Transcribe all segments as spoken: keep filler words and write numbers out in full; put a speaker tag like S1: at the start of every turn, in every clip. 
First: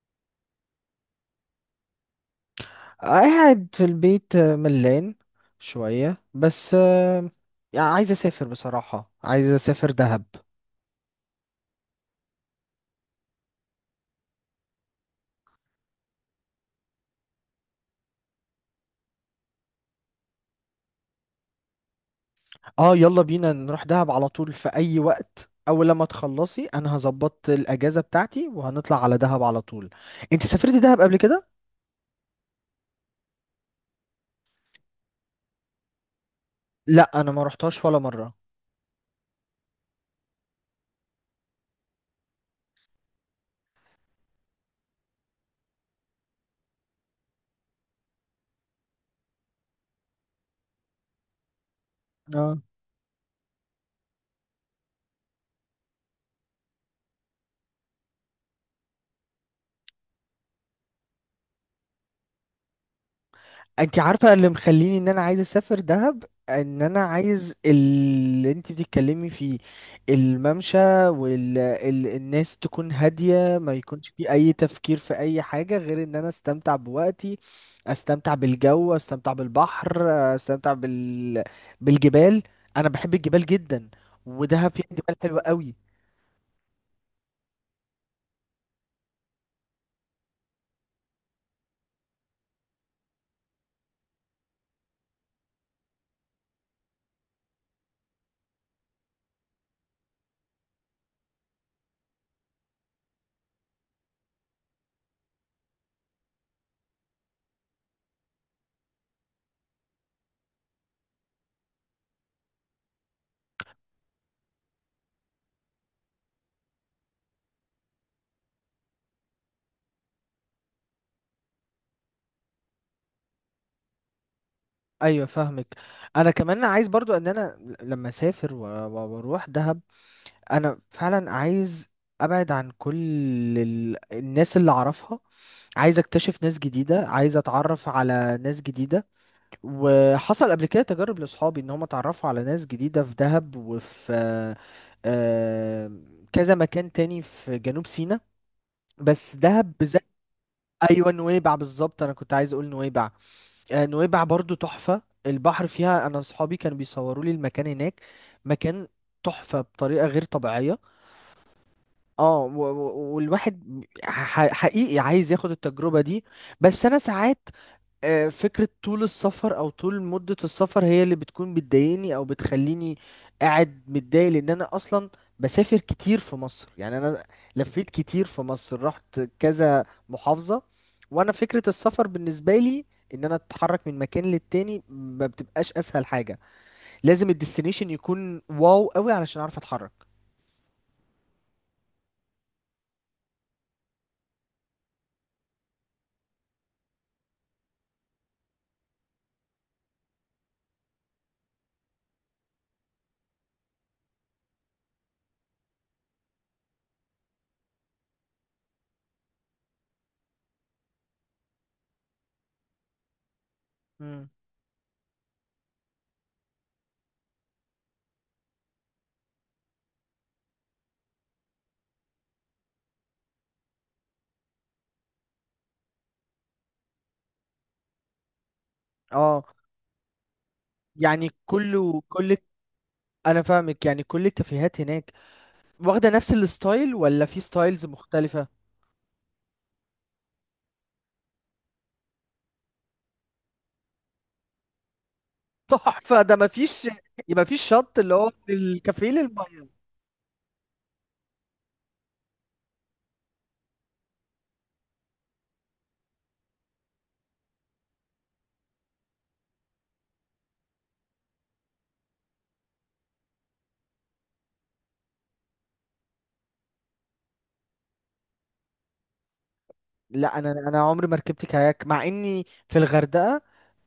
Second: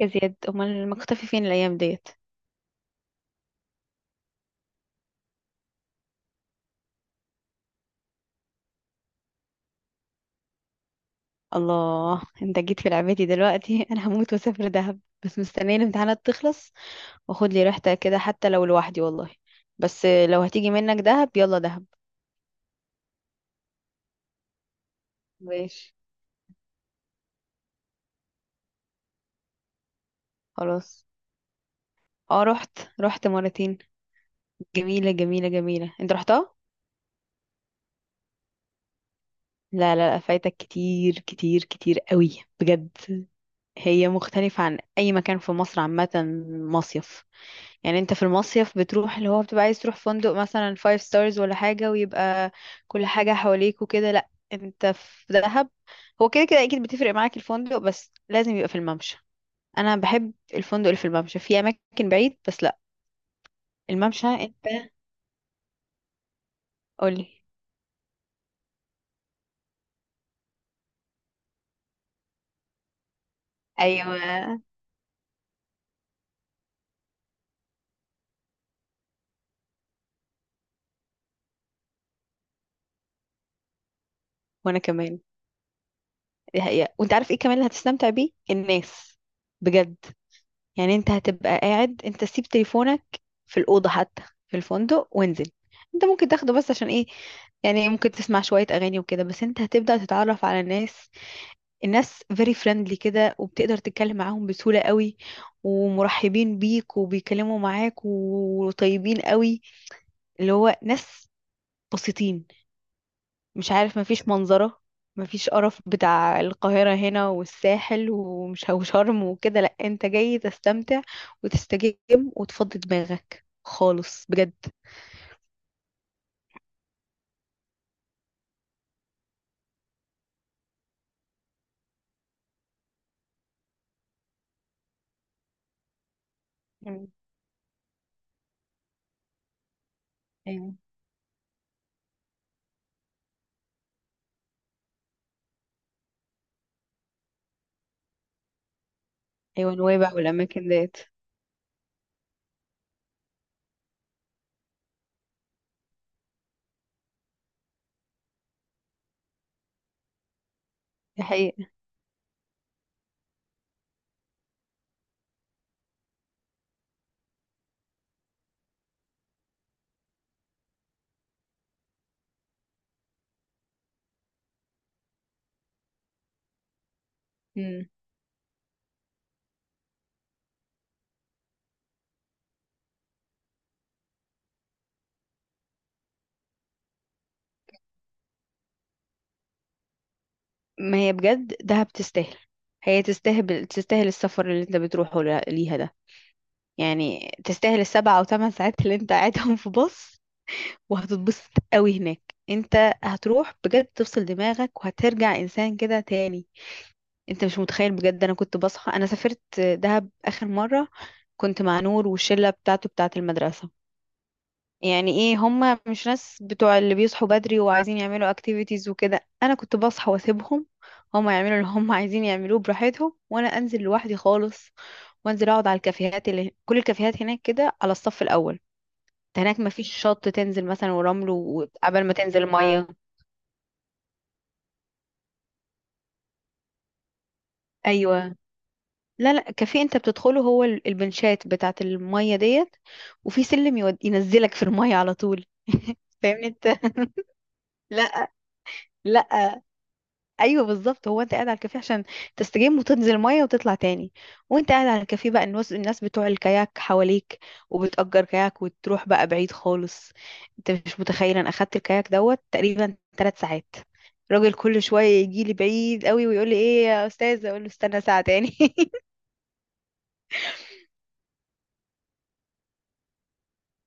S1: يا زياد، امال مختفي فين الايام ديت؟
S2: قاعد في البيت، آه، ملان شوية بس. آه، يعني عايز اسافر، بصراحة عايز اسافر دهب.
S1: الله، انت جيت في لعبتي دلوقتي. انا هموت واسافر دهب، بس مستنيه الامتحانات تخلص. واخد لي ريحتها كده حتى لو لوحدي والله. بس لو هتيجي منك دهب يلا دهب.
S2: اه، يلا بينا نروح دهب على طول في اي وقت، اول
S1: ماشي.
S2: لما تخلصي انا هظبط الاجازة بتاعتي وهنطلع على دهب على طول. انت سافرتي دهب
S1: خلاص.
S2: قبل كده؟
S1: اه، رحت رحت مرتين. جميله جميله جميله، انت رحتها؟
S2: لا، انا ما رحتهاش ولا مرة.
S1: لا لا لا، فايتك كتير كتير كتير قوي بجد. هي مختلفه عن اي مكان في مصر عامه. مصيف. يعني انت في المصيف بتروح اللي هو بتبقى عايز تروح فندق مثلا فايف ستارز ولا حاجة، ويبقى كل حاجة حواليك وكده. لا، انت في دهب هو كده كده اكيد بتفرق معاك الفندق، بس لازم يبقى في الممشى. انا بحب الفندق اللي في الممشى، في اماكن بعيد بس لا.
S2: انت
S1: الممشى
S2: عارفه اللي
S1: انت.
S2: مخليني ان انا عايز اسافر دهب؟ ان انا
S1: قولي.
S2: عايز اللي انت بتتكلمي فيه، الممشى. والناس تكون هاديه، ما يكونش
S1: ايوه.
S2: فيه اي تفكير في اي حاجه غير ان انا استمتع بوقتي. استمتع بالجو، استمتع بالبحر، استمتع بال... بالجبال. انا بحب الجبال جدا، ودهب
S1: وانا
S2: فيها جبال
S1: كمان.
S2: حلوه قوي.
S1: دي حقيقة. وانت عارف ايه كمان اللي هتستمتع بيه الناس؟ بجد، يعني انت هتبقى قاعد، انت سيب تليفونك في الأوضة حتى، في الفندق وانزل. انت ممكن تاخده بس عشان ايه؟ يعني ممكن تسمع شوية أغاني وكده، بس انت هتبدأ تتعرف على الناس. الناس very friendly كده، وبتقدر تتكلم معاهم بسهولة قوي، ومرحبين بيك وبيكلموا معاك وطيبين قوي. اللي هو ناس بسيطين، مش عارف، مفيش منظرة، مفيش قرف بتاع القاهرة هنا والساحل ومش وشرم وكده. لأ، انت جاي تستمتع وتستجم وتفضي دماغك خالص بجد.
S2: ايوه فاهمك. انا كمان عايز برضو ان انا لما اسافر و- و- واروح دهب، انا فعلا عايز ابعد عن كل ال... الناس اللي اعرفها. عايز اكتشف ناس
S1: مم.
S2: جديدة، عايز اتعرف على ناس جديدة. وحصل قبل
S1: ايوه.
S2: كده تجارب لاصحابي ان هم اتعرفوا على ناس جديدة في دهب وفي آه، آه، كذا مكان تاني في جنوب سيناء، بس دهب
S1: ايوه،
S2: بالذات.
S1: نويبع والاماكن ديت.
S2: ايوه نويبع بالظبط، انا كنت عايز اقول نويبع. آه، نويبع برضو تحفة، البحر فيها، انا اصحابي كانوا بيصوروا لي المكان هناك، مكان تحفة بطريقة غير طبيعية.
S1: دي حقيقة.
S2: اه و- و- والواحد ح- حقيقي عايز ياخد التجربة دي. بس انا ساعات آه، فكرة طول السفر او طول مدة السفر هي اللي بتكون بتضايقني او بتخليني قاعد متضايق، لان انا اصلا بسافر كتير في مصر. يعني انا
S1: مم.
S2: لفيت كتير في مصر، رحت كذا محافظة. وانا فكرة السفر بالنسبة لي ان انا اتحرك من مكان للتاني ما بتبقاش اسهل حاجة، لازم الديستنيشن يكون واو قوي علشان اعرف اتحرك.
S1: ما هي بجد دهب تستاهل. هي تستاهل، تستاهل السفر اللي انت بتروحه ل- ليها ده. يعني تستاهل السبع او ثمان ساعات اللي انت قاعدهم في باص، وهتتبسط قوي هناك. انت هتروح بجد تفصل دماغك، وهترجع انسان كده تاني. انت مش متخيل بجد، انا كنت بصحى، انا سافرت دهب اخر مرة كنت مع نور والشلة بتاعته بتاعة المدرسة.
S2: مم.
S1: يعني ايه، هما مش ناس بتوع اللي بيصحوا بدري وعايزين يعملوا اكتيفيتيز وكده. انا كنت بصحى واسيبهم هما يعملوا اللي هما عايزين يعملوه براحتهم، وانا انزل لوحدي خالص. وانزل اقعد على الكافيهات، اللي كل الكافيهات هناك كده على الصف الاول. انت
S2: اه،
S1: هناك مفيش شط تنزل مثلا ورمل
S2: يعني كله
S1: وقبل ما
S2: كل
S1: تنزل مية.
S2: انا فاهمك، يعني كل الكافيهات هناك واخده نفس الستايل ولا في ستايلز
S1: ايوه.
S2: مختلفه؟
S1: لا لا، كافيه انت بتدخله هو ال- البنشات بتاعت المية ديت، وفي سلم يود... ينزلك في المية على طول.
S2: تحفه ده،
S1: فاهمني انت.
S2: مفيش. يبقى مفيش شط اللي هو
S1: لا.
S2: من الكافيه
S1: لا.
S2: للميه.
S1: ايوه بالظبط، هو انت قاعد على الكافيه عشان تستجم وتنزل ميه وتطلع تاني. وانت قاعد على الكافيه بقى، الناس الناس بتوع الكاياك حواليك، وبتأجر كاياك وتروح بقى بعيد خالص. انت مش متخيل، انا اخدت الكاياك دوت تقريبا ثلاث ساعات. الراجل كل شويه يجي لي بعيد قوي ويقول لي ايه يا استاذه، اقول له استنى ساعه تاني.
S2: لا، انا انا عمري ما ركبت كاياك مع اني في الغردقه.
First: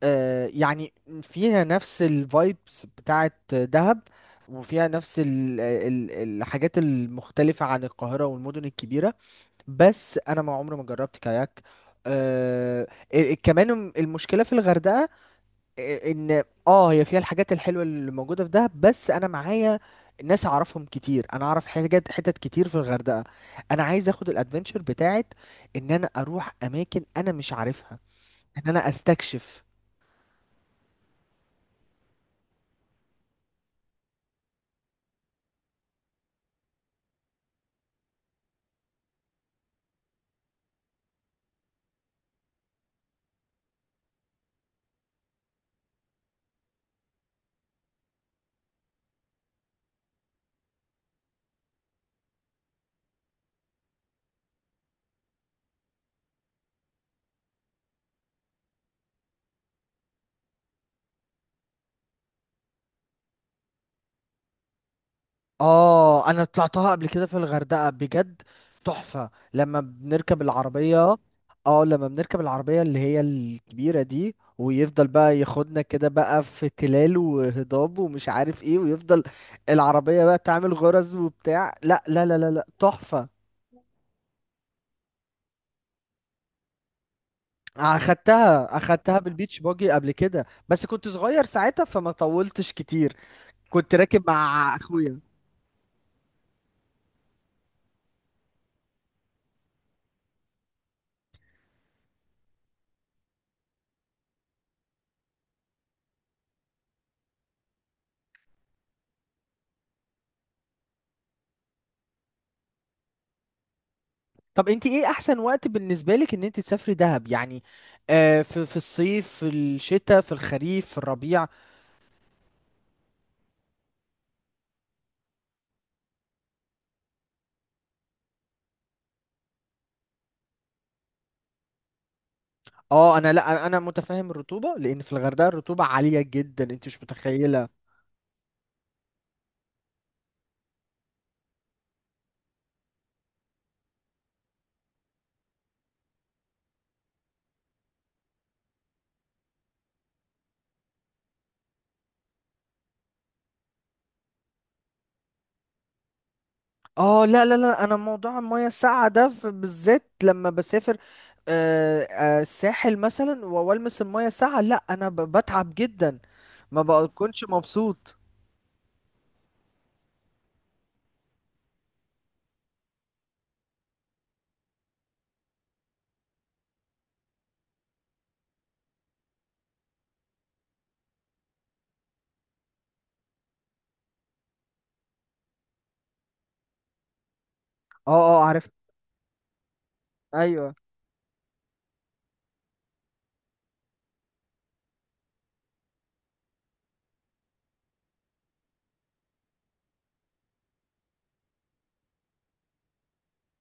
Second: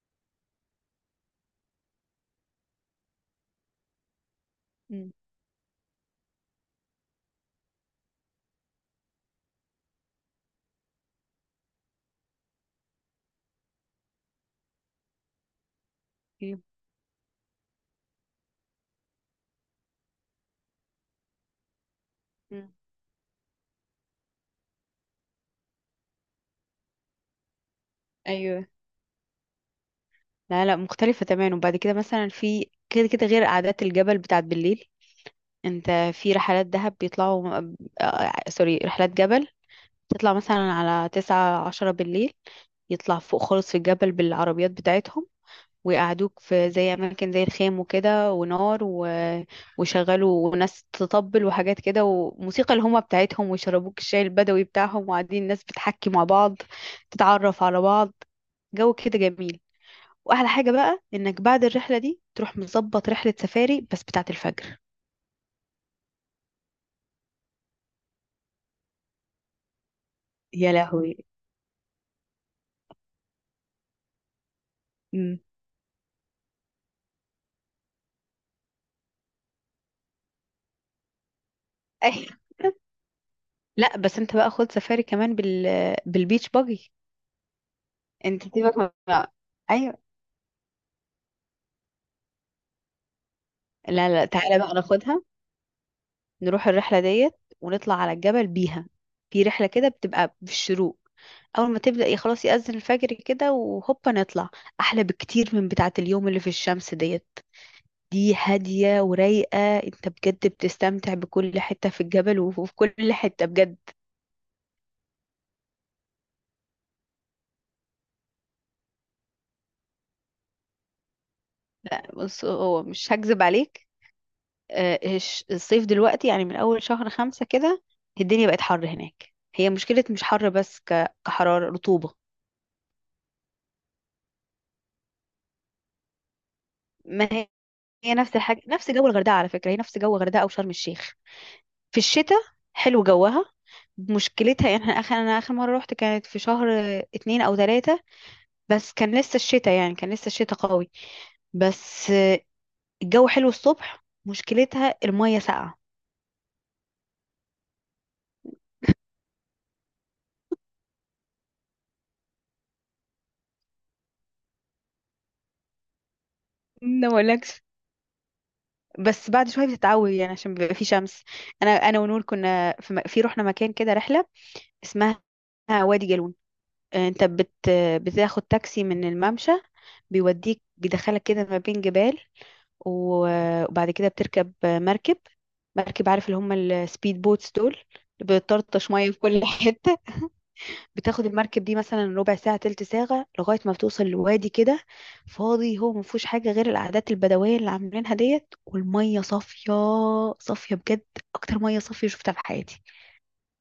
S2: آه يعني فيها نفس الفايبس بتاعه دهب، وفيها
S1: مم.
S2: نفس ال ال الحاجات المختلفه عن القاهره والمدن الكبيره. بس انا ما عمري ما جربت كاياك. آه ال- كمان المشكله في الغردقه، آه، ان اه هي فيها الحاجات الحلوه اللي موجوده في دهب، بس انا معايا ناس اعرفهم كتير، انا اعرف حاجات حتت كتير
S1: مم.
S2: في الغردقه. انا عايز اخد الادفنتشر بتاعت ان انا اروح اماكن انا مش عارفها، ان
S1: ايوه.
S2: انا استكشف.
S1: لا لا، مختلفة تماما. وبعد كده مثلا في، كده كده، غير قعدات الجبل بتاعت بالليل. انت في رحلات دهب بيطلعوا آه، آه، سوري، رحلات جبل. تطلع مثلا على تسعة عشرة بالليل، يطلع فوق خالص في الجبل بالعربيات بتاعتهم، ويقعدوك في زي أماكن زي الخيم وكده ونار و... ويشغلوا وناس تطبل وحاجات كده وموسيقى الهومة بتاعتهم، ويشربوك الشاي البدوي بتاعهم، وقاعدين الناس بتحكي مع بعض، تتعرف على بعض. جو كده جميل. واحلى حاجه بقى انك بعد الرحله دي تروح مظبط رحله سفاري بس بتاعه الفجر.
S2: اه انا طلعتها قبل كده في الغردقة بجد، تحفة لما بنركب
S1: يا
S2: العربية.
S1: لهوي.
S2: اه لما بنركب العربية اللي هي الكبيرة دي، ويفضل بقى
S1: امم.
S2: ياخدنا كده بقى في تلال وهضاب ومش عارف ايه، ويفضل العربية بقى تعمل غرز وبتاع، لا لا لا
S1: أيوة.
S2: لا لا، تحفة.
S1: لا بس انت بقى خد سفاري كمان بال، بالبيتش باجي. انت
S2: اخدتها
S1: سيبك من
S2: اخدتها
S1: بقى.
S2: بالبيتش باجي
S1: ايوه.
S2: قبل كده، بس كنت صغير ساعتها فما طولتش كتير، كنت
S1: لا
S2: راكب
S1: لا، تعالى بقى
S2: مع اخويا.
S1: ناخدها، نروح الرحله ديت ونطلع على الجبل بيها. في رحله كده بتبقى في الشروق، اول ما تبدا ي- خلاص، يأذن الفجر كده وهوبا نطلع. احلى بكتير من بتاعه اليوم اللي في الشمس ديت. دي هادية ورايقة، انت بجد بتستمتع بكل حتة في الجبل، وفي كل حتة بجد.
S2: طب انت ايه احسن وقت بالنسبه لك ان انت تسافري دهب يعني؟ آه في في الصيف، في الشتاء، في الخريف، في الربيع؟
S1: بص، هو مش هكذب عليك، آه، الش- الصيف دلوقتي، يعني من أول شهر خمسة كده، الدنيا بقت حر هناك. هي مشكلة مش حر بس، ك- كحرارة رطوبة.
S2: اه انا، لا انا متفاهم الرطوبه، لان في الغردقه الرطوبه عاليه جدا انت مش
S1: ما هي
S2: متخيله.
S1: هي نفس الحاجة، نفس جو الغردقة على فكرة، هي نفس جو الغردقة أو شرم الشيخ. في الشتاء حلو جوها. مشكلتها يعني احنا اخر، انا اخر مره روحت كانت في شهر اتنين او تلاتة، بس كان لسه الشتاء، يعني كان لسه الشتاء قوي، بس الجو حلو الصبح. مشكلتها المية ساقعة.
S2: اه لا لا لا، انا موضوع المياه الساقعه ده في- بالذات لما بسافر آه، آه، الساحل مثلا و- والمس المياه الساقعه، لا انا ب- بتعب جدا، ما
S1: ما
S2: بكونش
S1: اقولكش.
S2: مبسوط.
S1: بس بعد شوية بتتعود، يعني عشان بيبقى في شمس. أنا أنا ونور كنا في, م... في رحنا مكان كده، رحلة اسمها وادي جالون. آه، أنت بت... بتاخد تاكسي من الممشى، بيوديك بيدخلك كده ما بين جبال، و- وبعد كده بتركب مركب. مركب عارف اللي هم السبيد بوتس دول،
S2: اه.
S1: اللي
S2: اه عارف.
S1: بتطرطش مية في كل حتة.
S2: ايوه،
S1: بتاخد المركب دي مثلا ربع ساعة تلت ساعة لغاية ما بتوصل لوادي كده فاضي، هو ما فيهوش حاجة غير العادات البدوية اللي عاملينها ديت والمية صافية. صافية بجد، أكتر مية صافية شفتها في حياتي.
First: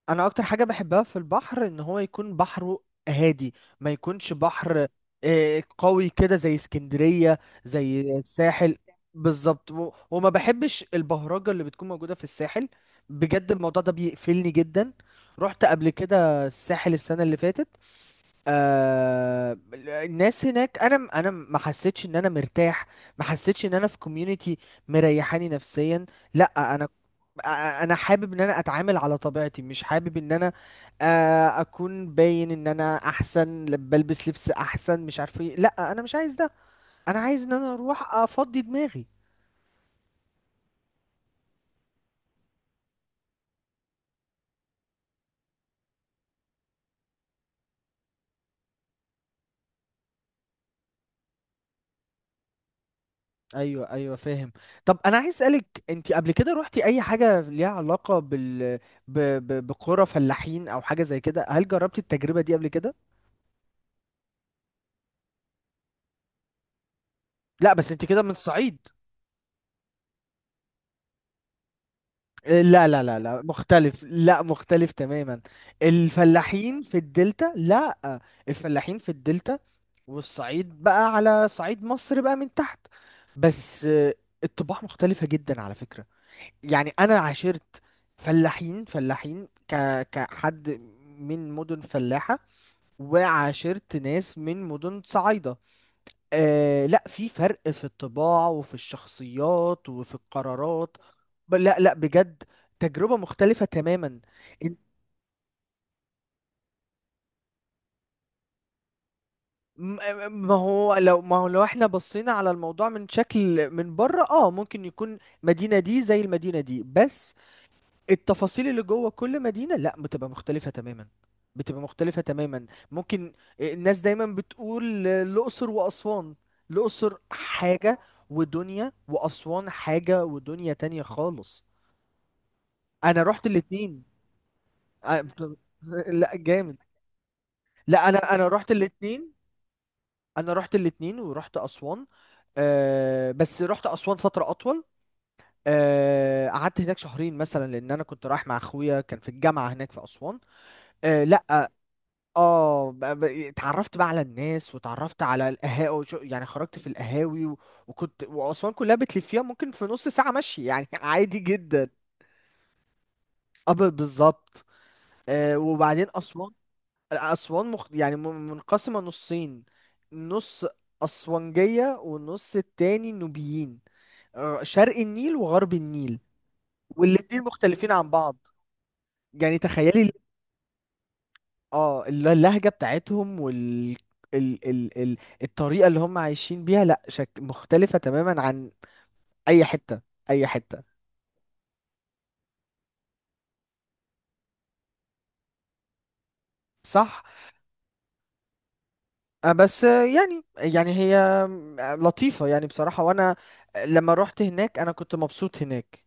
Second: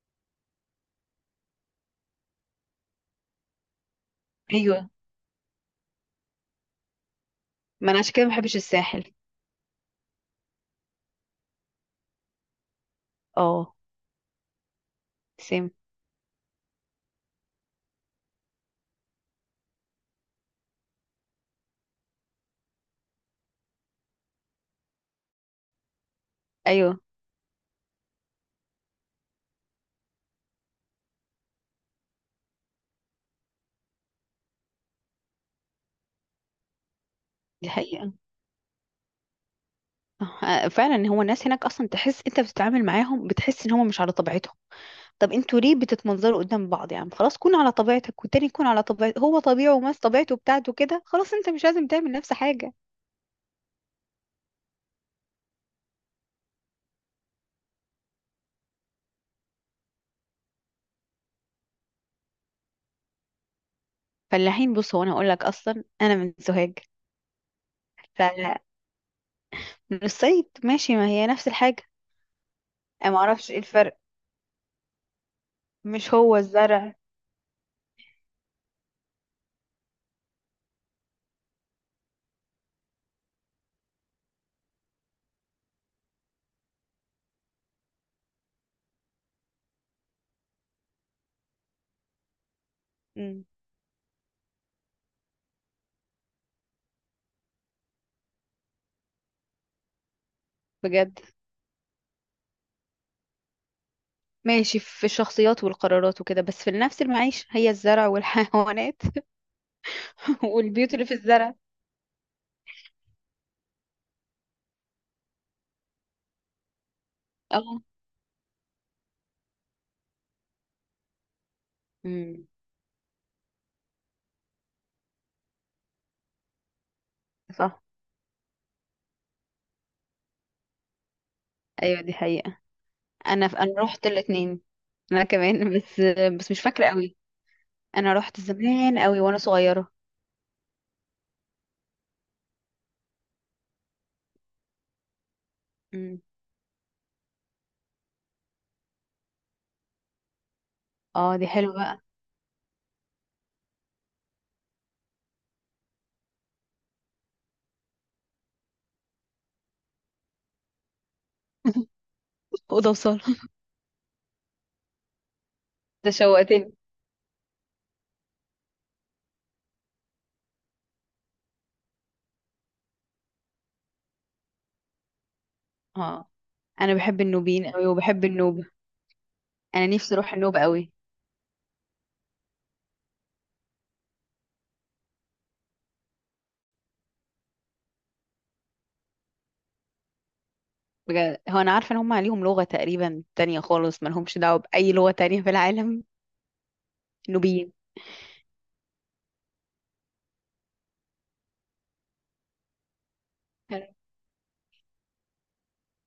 S2: انا اكتر حاجه بحبها في البحر ان هو يكون بحره هادي، ما يكونش بحر
S1: ايوه.
S2: آه، قوي كده زي اسكندريه،
S1: ما انا
S2: زي
S1: عشان كده ما بحبش
S2: الساحل.
S1: الساحل.
S2: بالظبط، و- وما بحبش البهرجه اللي بتكون موجوده في الساحل، بجد
S1: اه.
S2: الموضوع ده بيقفلني جدا. رحت
S1: سيم.
S2: قبل كده الساحل السنه اللي فاتت. آه الناس هناك انا م- انا م- ما حسيتش ان انا مرتاح، ما حسيتش ان انا في كوميونتي مريحاني نفسيا. لا انا،
S1: ايوه،
S2: آه، انا حابب ان انا اتعامل على طبيعتي، مش حابب ان انا آه، اكون باين ان انا احسن، ل- بلبس لبس احسن مش عارف ايه. لا انا مش عايز ده، انا عايز ان
S1: دي
S2: انا
S1: حقيقة.
S2: اروح افضي دماغي.
S1: آه، فعلا، هو الناس هناك اصلا تحس انت بتتعامل معاهم بتحس ان هم مش على طبيعتهم. طب انتوا ليه بتتمنظروا قدام بعض؟ يعني خلاص كون على طبيعتك والتاني يكون على طبيعته هو، طبيعه وماس طبيعته بتاعته كده، خلاص انت مش لازم تعمل نفس حاجة.
S2: ايوه ايوه فاهم. طب انا عايز اسالك، انت قبل كده روحتي اي حاجه ليها علاقه بال ب... ب... بقرى فلاحين او حاجه زي كده؟ هل جربتي التجربه دي قبل كده؟
S1: فلاحين، بص هو انا هقول لك، اصلا انا من سوهاج،
S2: لا بس انت كده من
S1: فمن
S2: الصعيد.
S1: الصعيد ماشي، ما هي نفس الحاجه.
S2: لا لا
S1: انا
S2: لا
S1: ما
S2: لا،
S1: اعرفش ايه الفرق،
S2: مختلف، لا مختلف تماما.
S1: مش هو
S2: الفلاحين
S1: الزرع؟
S2: في الدلتا، لا. الفلاحين في الدلتا، والصعيد بقى على صعيد مصر بقى من تحت. بس آه، الطباع مختلفة جدا على فكرة. يعني انا عاشرت فلاحين، فلاحين ك كحد من مدن فلاحة،
S1: مم.
S2: وعاشرت ناس من مدن صعايدة. آه لا، في فرق في الطباع وفي الشخصيات وفي القرارات.
S1: بجد؟
S2: ب- لا لا بجد، تجربة مختلفة تماما. إن-
S1: ماشي، في الشخصيات والقرارات وكده، بس في نفس المعيشه هي الزرع والحيوانات،
S2: م- م- ما هو
S1: والبيوت اللي في
S2: لو ما هو
S1: الزرع.
S2: لو احنا بصينا على الموضوع من شكل من بره اه ممكن يكون مدينة دي زي المدينة دي. بس
S1: اه.
S2: التفاصيل اللي جوه كل مدينة لا، بتبقى مختلفة تماما، بتبقى مختلفة
S1: امم.
S2: تماما. ممكن آه، الناس دايما بتقول آه، الأقصر وأسوان، الأقصر
S1: صح.
S2: حاجة ودنيا، وأسوان حاجة ودنيا تانية خالص.
S1: ايوه دي حقيقه.
S2: أنا
S1: انا
S2: رحت
S1: انا
S2: الاتنين.
S1: رحت الاثنين. انا
S2: أ-
S1: كمان، بس
S2: لا
S1: بس مش
S2: جامد.
S1: فاكره قوي،
S2: لا
S1: انا
S2: أنا
S1: رحت
S2: أنا رحت
S1: زمان قوي
S2: الاتنين.
S1: وانا صغيره.
S2: أنا رحت الاتنين ورحت أسوان. أه بس رحت أسوان فترة أطول.
S1: امم.
S2: آه، قعدت هناك شهرين مثلا، لان انا كنت رايح مع اخويا كان في الجامعه هناك في اسوان. آه،
S1: اه، دي
S2: لا.
S1: حلوه بقى.
S2: اه ب- ب- اتعرفت بقى على الناس، واتعرفت على القهاوي، يعني خرجت في القهاوي و... وكنت واسوان كلها بتلفيها ممكن في نص ساعه مشي يعني عادي جدا.
S1: اوضه وصاله.
S2: اه ب- بالظبط. آه وبعدين
S1: ده
S2: اسوان،
S1: شوقتني.
S2: اسوان مخ... يعني م- منقسمه نصين، نص اسوانجيه والنص التاني نوبيين، آه شرق النيل وغرب النيل.
S1: اه، انا بحب
S2: والاتنين
S1: النوبيين قوي
S2: مختلفين عن
S1: وبحب
S2: بعض،
S1: النوبة.
S2: يعني
S1: انا
S2: تخيلي.
S1: نفسي اروح النوبة قوي.
S2: اه الل- اللهجة بتاعتهم وال ال... ال... ال... الطريقة اللي هم عايشين بيها لا شك مختلفة تماما عن أي حتة، أي حتة.
S1: بجد، هو انا عارفة ان هم عليهم لغة تقريبا تانية خالص، ما لهمش دعوة بأي لغة تانية في العالم،
S2: صح.
S1: النوبيين.
S2: آه، بس آه، يعني، يعني هي آه، لطيفة يعني بصراحة. وأنا
S1: حلو.
S2: لما روحت هناك أنا كنت مبسوط هناك.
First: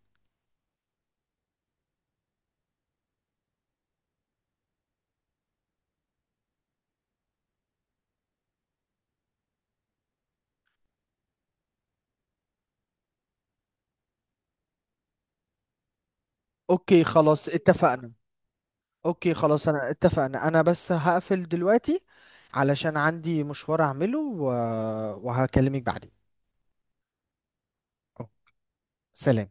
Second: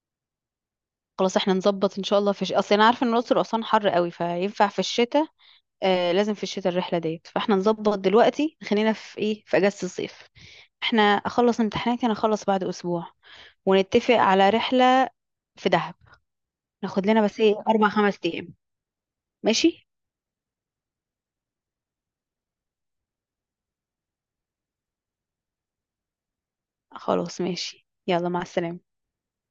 S1: خلاص احنا نظبط ان شاء الله في ش... اصل انا عارفة ان الاقصر واسوان حر قوي، فينفع في الشتاء. آه، لازم في الشتاء الرحلة ديت. فاحنا نظبط دلوقتي، خلينا في ايه، في اجازة الصيف. احنا اخلص امتحاناتي، انا اخلص بعد اسبوع ونتفق على رحلة في دهب.
S2: أوكي
S1: ناخد لنا بس
S2: خلاص
S1: ايه اربع
S2: اتفقنا.
S1: خمس ايام
S2: أوكي خلاص
S1: ماشي.
S2: أنا اتفقنا. أنا بس هقفل دلوقتي علشان عندي مشوار أعمله و... وهكلمك بعدين.
S1: خلاص ماشي، يلا
S2: أوه.
S1: مع السلامة.
S2: سلام.